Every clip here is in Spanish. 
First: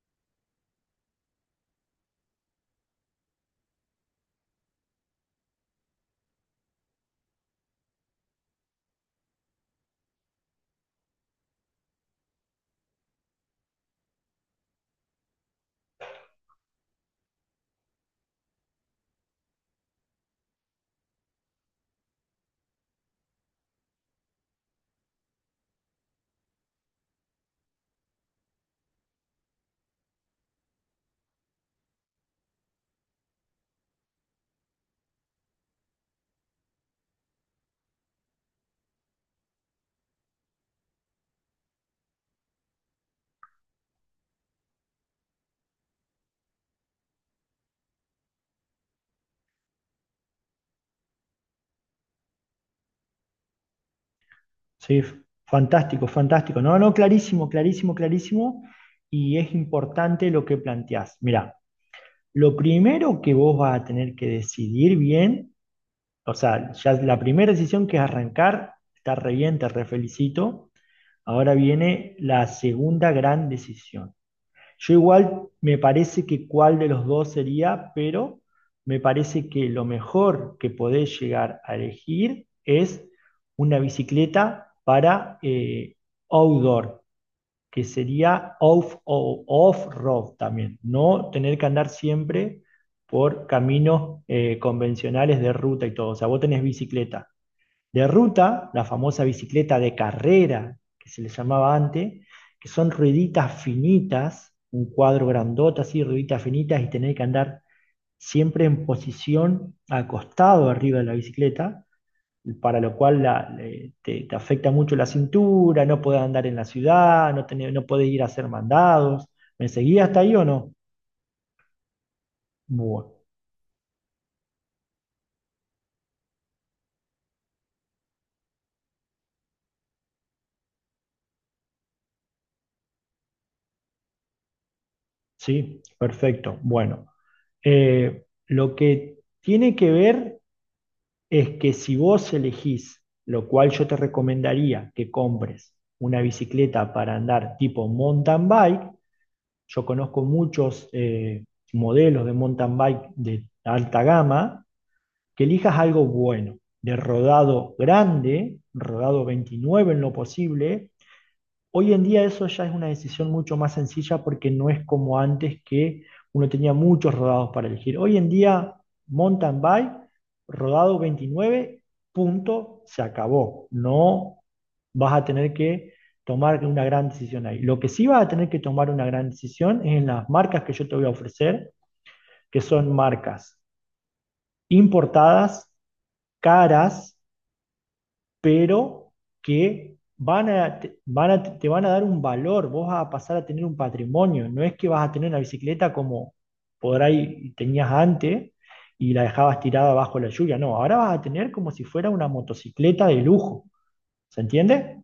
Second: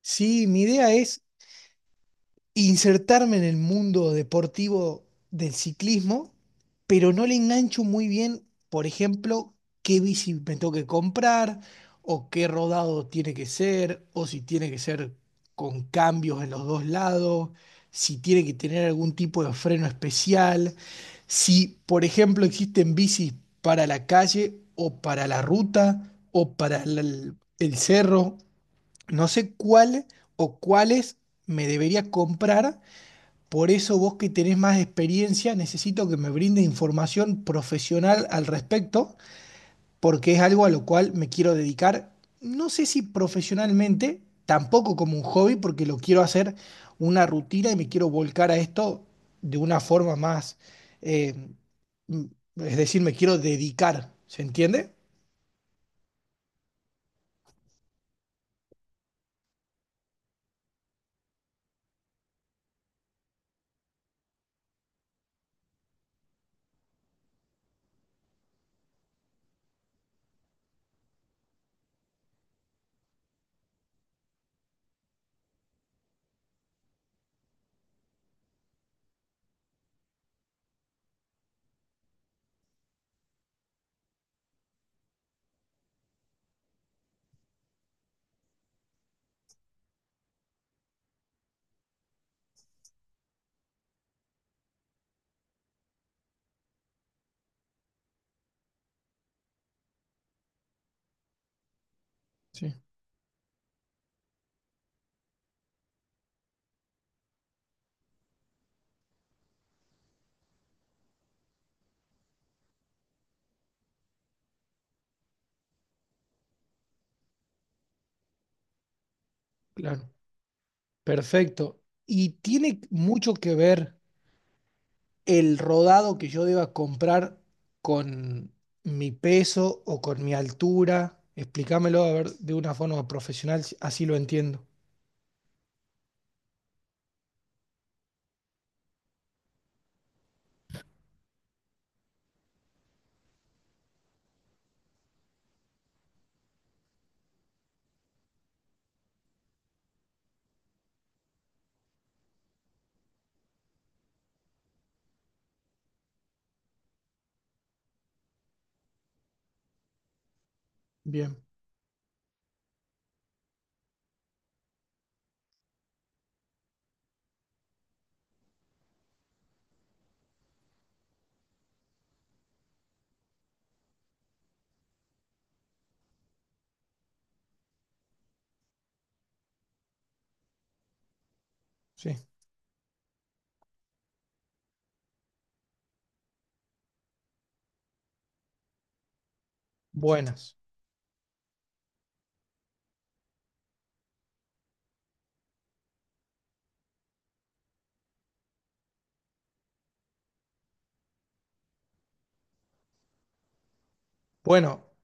Sí, mi idea es insertarme en el mundo deportivo del ciclismo, pero no le engancho muy bien, por ejemplo, qué bici me tengo que comprar o qué rodado tiene que ser o si tiene que ser con cambios en los dos lados, si tiene que tener algún tipo de freno especial, si, por ejemplo, existen bicis para la calle o para la ruta o para el cerro. No sé cuál o cuáles me debería comprar, por eso vos que tenés más experiencia, necesito que me brinde información profesional al respecto, porque es algo a lo cual me quiero dedicar, no sé si profesionalmente, tampoco como un hobby, porque lo quiero hacer una rutina y me quiero volcar a esto de una forma más, eh, mm, es decir, me quiero dedicar, ¿se entiende? Sí, fantástico, fantástico. No, no, clarísimo, clarísimo, clarísimo. Y es importante lo que planteás. Mirá, lo primero que vos vas a tener que decidir bien, o sea, ya la primera decisión que es arrancar, está re bien, te refelicito. Ahora viene la segunda gran decisión. Yo igual me parece que cuál de los dos sería, pero me parece que lo mejor que podés llegar a elegir es una bicicleta para outdoor, que sería off, off-road también, no tener que andar siempre por caminos convencionales de ruta y todo. O sea, vos tenés bicicleta de ruta, la famosa bicicleta de carrera, que se le llamaba antes, que Sí, son rueditas finitas, un cuadro grandota así, rueditas finitas, y tener que andar siempre en posición acostado arriba de la bicicleta, para lo cual te afecta mucho la cintura, no podés andar en la ciudad, no, no podés ir a hacer mandados. ¿Me seguía claro. hasta ahí o no? Perfecto. Y tiene Bueno, mucho que ver el rodado que yo deba comprar con mi peso o con mi altura. Explícamelo a ver de una forma profesional, así lo entiendo. sí, perfecto. Bueno, lo que tiene que ver es que si vos elegís, lo cual yo te recomendaría que compres una bicicleta para andar tipo mountain bike, yo conozco muchos modelos de mountain bike de alta gama, que elijas algo bueno, de rodado grande, rodado 29 en lo posible. Bien, Hoy en día eso ya es una decisión mucho más sencilla porque no es como antes que uno tenía muchos rodados para elegir. Hoy en día, mountain bike, rodado 29, punto, se acabó. No vas a tener que tomar una gran decisión ahí. Lo que sí vas a tener que tomar una gran decisión es en las marcas que yo te voy a ofrecer, sí. que son marcas importadas, caras, pero que Buenas. Te van a dar un valor, vos vas a pasar a tener un patrimonio, no es que vas a tener una bicicleta como por ahí tenías antes y la dejabas tirada bajo la lluvia, no, ahora vas a tener como si fuera una motocicleta de lujo, ¿se Bueno, entiende?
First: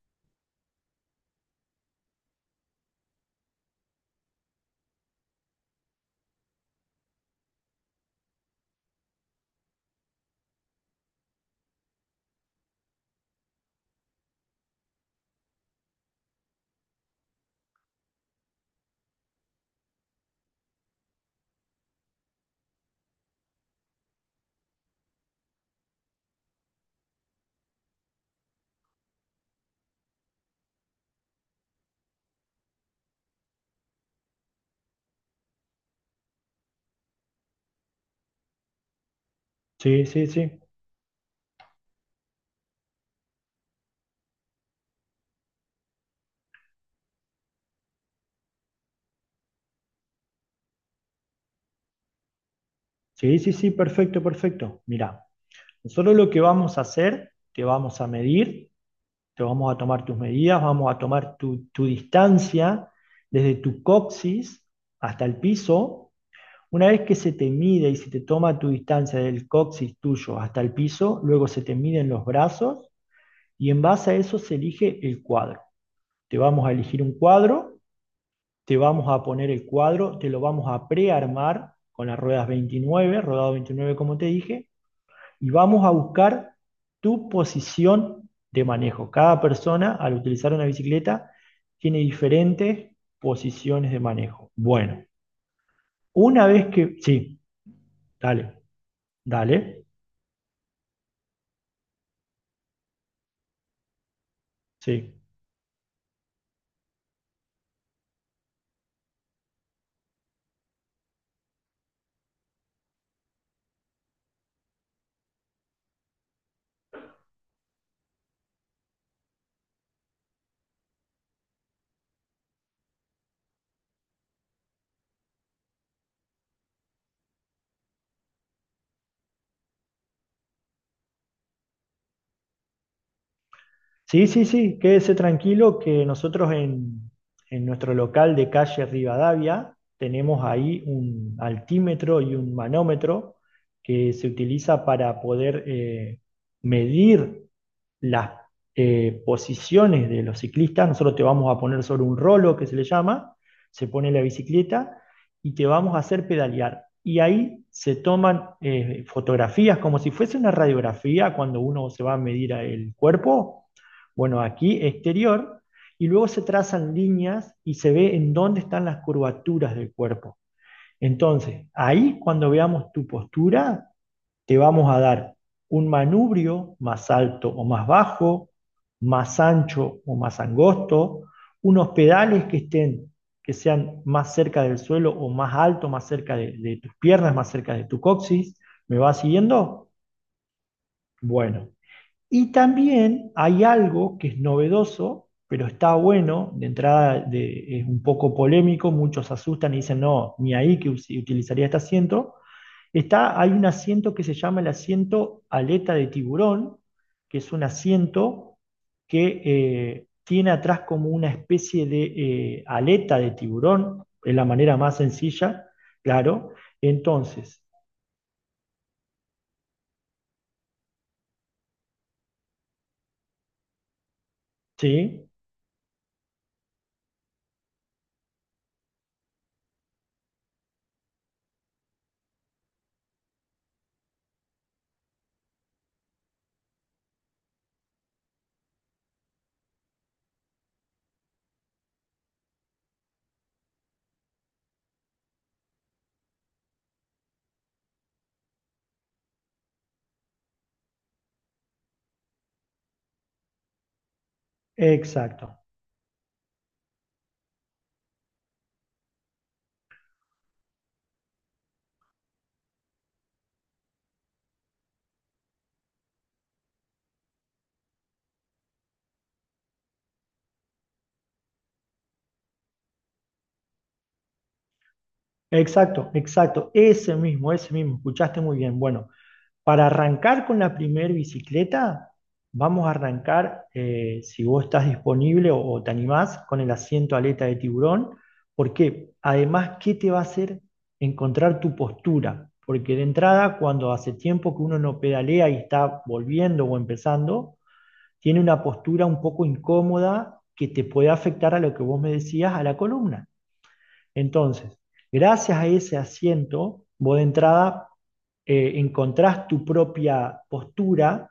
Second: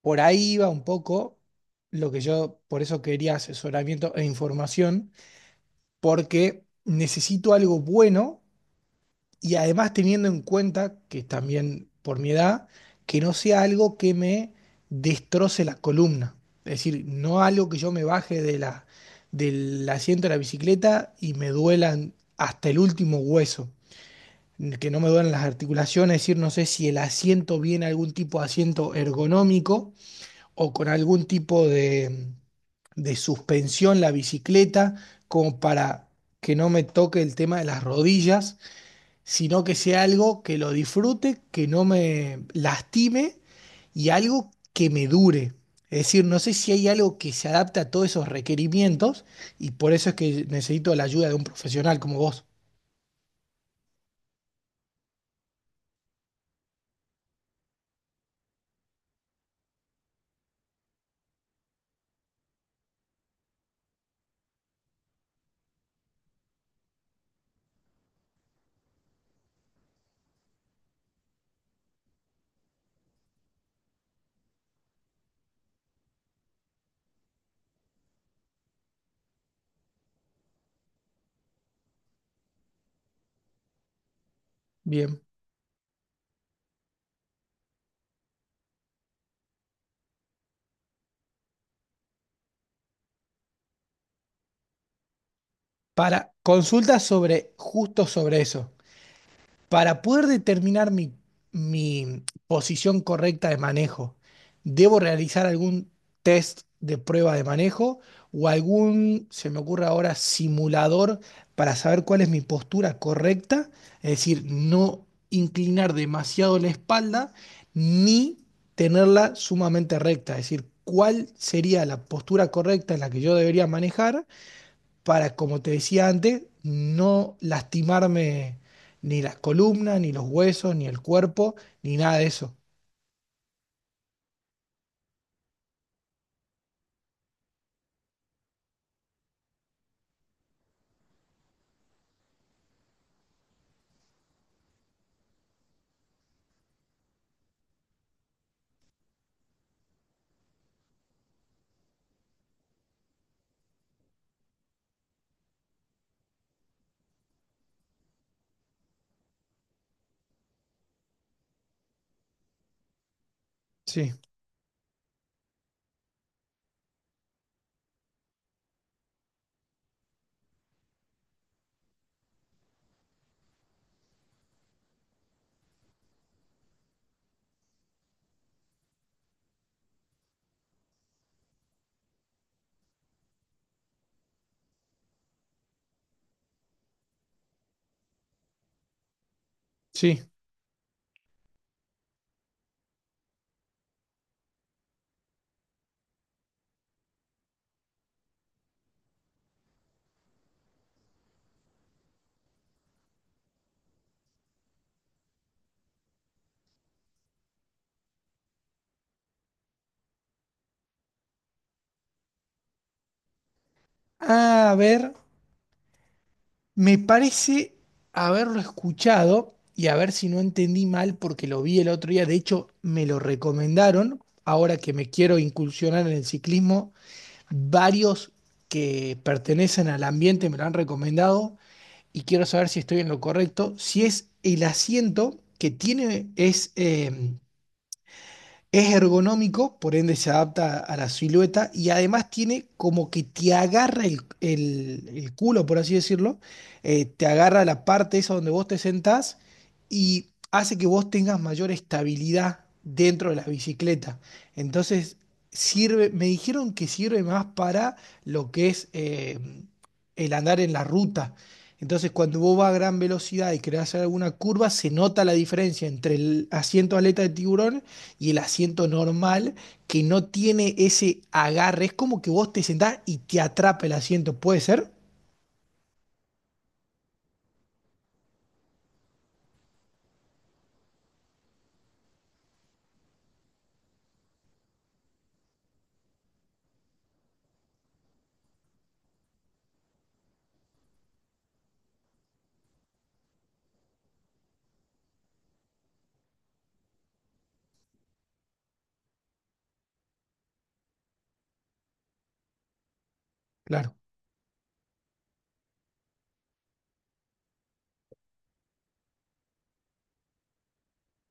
por ahí iba un poco lo que yo, por eso quería asesoramiento e información, porque necesito algo bueno. Y además teniendo en cuenta que también por mi edad, que no sea algo que me destroce la columna. Es decir, no algo que yo me baje de del asiento de la bicicleta y me duelan hasta el último hueso, que no me duelan las articulaciones. Es decir, no sé si el asiento viene algún tipo de asiento ergonómico o con algún tipo de suspensión la bicicleta, como para que no me toque el tema de las rodillas, sino que sea Sí, sí, algo sí, que lo disfrute, que no me lastime y algo que me dure. Es decir, no sé si hay algo que se adapte a todos esos requerimientos y por eso es que necesito la ayuda de un profesional como vos. sí, sí, sí, perfecto, perfecto. Mira, nosotros lo que vamos a hacer, te vamos a medir, te vamos a tomar tus medidas, vamos a tomar tu distancia desde tu coxis hasta el piso. Una vez que se te mide y se te toma tu distancia del coxis tuyo hasta el piso, luego se te miden los brazos y en base a eso se elige el cuadro. Te vamos a elegir un cuadro, te vamos a poner el cuadro, te lo vamos a prearmar con las ruedas 29, rodado 29 como te dije, Bien. y vamos a buscar tu posición de manejo. Cada persona al utilizar una bicicleta tiene diferentes posiciones de manejo. Bueno, Para una vez que... consultas Sí, sobre, justo sobre dale, eso. dale. Para poder determinar mi posición correcta de manejo, ¿debo Sí. realizar algún test de prueba de manejo o algún, se me ocurre ahora, simulador para saber cuál es mi postura correcta? Es decir, no inclinar demasiado la espalda ni tenerla sumamente recta. Es decir, ¿cuál sería la postura correcta en la que yo debería manejar? Para, como te decía antes, no lastimarme ni las columnas, ni los huesos, ni el cuerpo, ni nada de eso. Sí, sí, sí, quédese tranquilo que nosotros en nuestro local de calle Rivadavia tenemos ahí un altímetro y un manómetro que se utiliza para poder medir las posiciones de los ciclistas. Nosotros te vamos a poner sobre un rolo que se le llama, se pone la bicicleta y te vamos a hacer pedalear. Y ahí se toman fotografías como si fuese una radiografía cuando uno se va a medir el cuerpo Sí, bueno, aquí exterior y luego se trazan líneas y se ve en dónde están las curvaturas del cuerpo. Entonces, ahí cuando veamos tu postura, te vamos a dar un manubrio más alto o más bajo, más ancho o más angosto, unos pedales que estén que sean más cerca del suelo o más alto, más cerca de tus piernas, más cerca de tu coxis. ¿Me vas siguiendo? sí. Bueno, y también hay algo que es novedoso, pero está bueno, de entrada es un poco polémico, muchos se asustan y dicen, no, ni ahí que utilizaría este asiento. Está, hay un asiento que se llama el asiento aleta de tiburón, que es un asiento que tiene atrás como una especie de aleta de tiburón, es la A manera más ver, sencilla, claro. me Entonces, parece haberlo escuchado y a ver si no entendí mal porque lo vi el otro día. De hecho, me lo recomendaron. Ahora que me sí, quiero incursionar en el ciclismo, varios que pertenecen al ambiente me lo han recomendado. Y quiero saber si estoy en lo correcto, si es el asiento que tiene, es ergonómico, por ende se adapta a la silueta y además tiene como que te agarra el culo, por así decirlo, te agarra la parte esa donde vos te sentás y hace que vos tengas mayor estabilidad dentro de la bicicleta. Entonces, exacto. sirve, me dijeron que sirve más para lo que es el andar en la ruta. Entonces, cuando vos vas a gran velocidad y querés hacer alguna curva, se nota la diferencia entre el asiento aleta de tiburón y el asiento normal que no tiene ese agarre. Es como que vos te sentás y te atrapa el asiento. ¿Puede ser? Exacto, exacto, ese mismo, escuchaste muy bien. Bueno, para arrancar con la primer bicicleta, vamos a arrancar, si vos estás disponible o te animás, con el asiento aleta de tiburón, porque además, ¿qué te va a hacer encontrar tu postura? Porque de entrada, cuando hace tiempo que uno no pedalea y está volviendo o empezando, tiene una postura un poco incómoda que te puede afectar a lo que vos me decías, a la columna. Claro, Entonces, gracias a ese asiento, vos de entrada encontrás tu propia postura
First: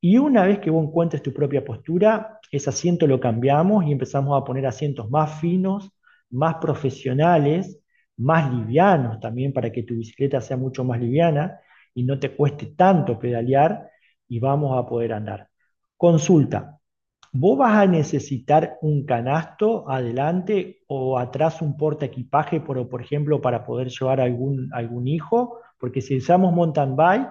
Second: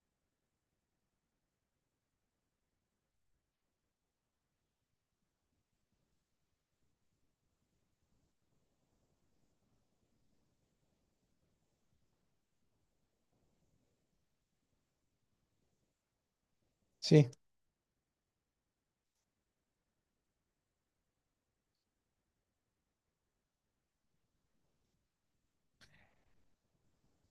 y una vez que vos encuentres tu propia postura, ese asiento lo cambiamos y empezamos a poner asientos más finos, más profesionales, más livianos también para que tu bicicleta sea mucho más liviana y no te cueste tanto pedalear y vamos a poder andar. Consulta, sí. vos vas a necesitar un canasto adelante o atrás un porta equipaje, por ejemplo, para poder llevar algún, algún hijo, porque si usamos mountain bike,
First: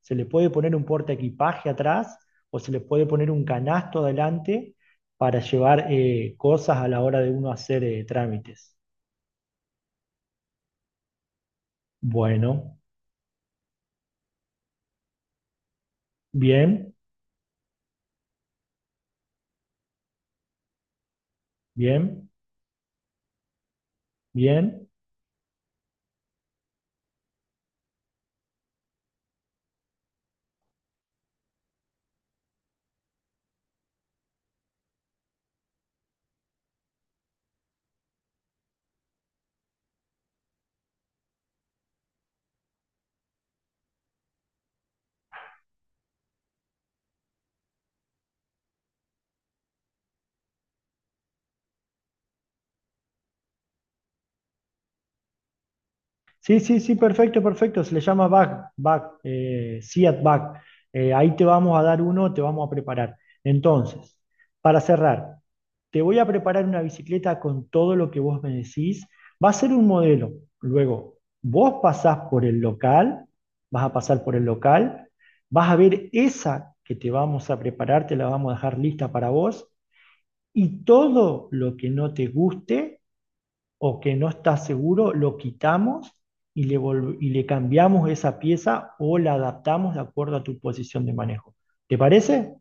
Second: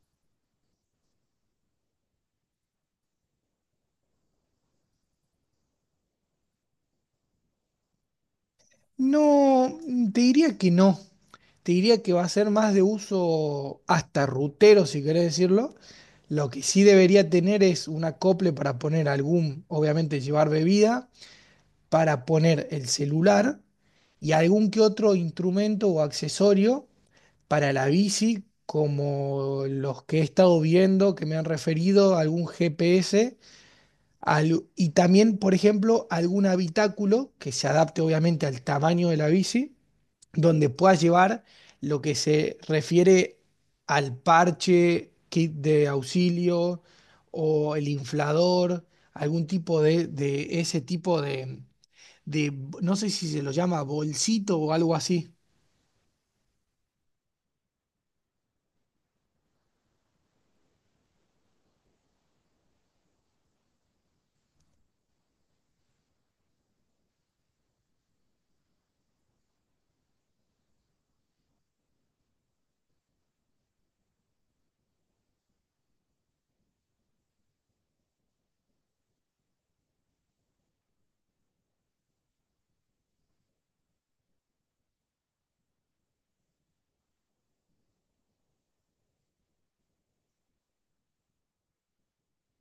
se le puede poner un porta equipaje atrás o se le puede poner un canasto adelante para llevar cosas a la hora de uno hacer trámites. No, te diría que no. Te diría que va a ser más Bueno, de uso hasta rutero, si querés decirlo. Lo que sí bien, debería tener es un acople para poner algún, obviamente llevar bebida, para bien, poner el celular y algún que bien. otro instrumento o accesorio para la bici, como los que he estado viendo que me han referido, algún GPS, y también, por ejemplo, algún habitáculo que se adapte obviamente al tamaño de la bici, donde puedas llevar lo que se refiere al parche, kit de auxilio o el inflador, algún tipo de ese tipo de, no sé si se lo llama bolsito o algo así. Sí, sí, sí, perfecto, perfecto. Se le llama back, back, Seat back. Ahí te vamos a dar uno, te vamos a preparar. Entonces, para cerrar, te voy a preparar una bicicleta con todo lo que vos me decís. Va a ser un modelo. Luego, vos pasás por el local, vas a pasar por el local, vas a ver esa que te vamos a preparar, te la vamos a dejar lista para vos y todo lo que no te guste o que no está seguro, lo quitamos y le cambiamos esa pieza o la adaptamos de acuerdo a tu posición de manejo. ¿Te parece?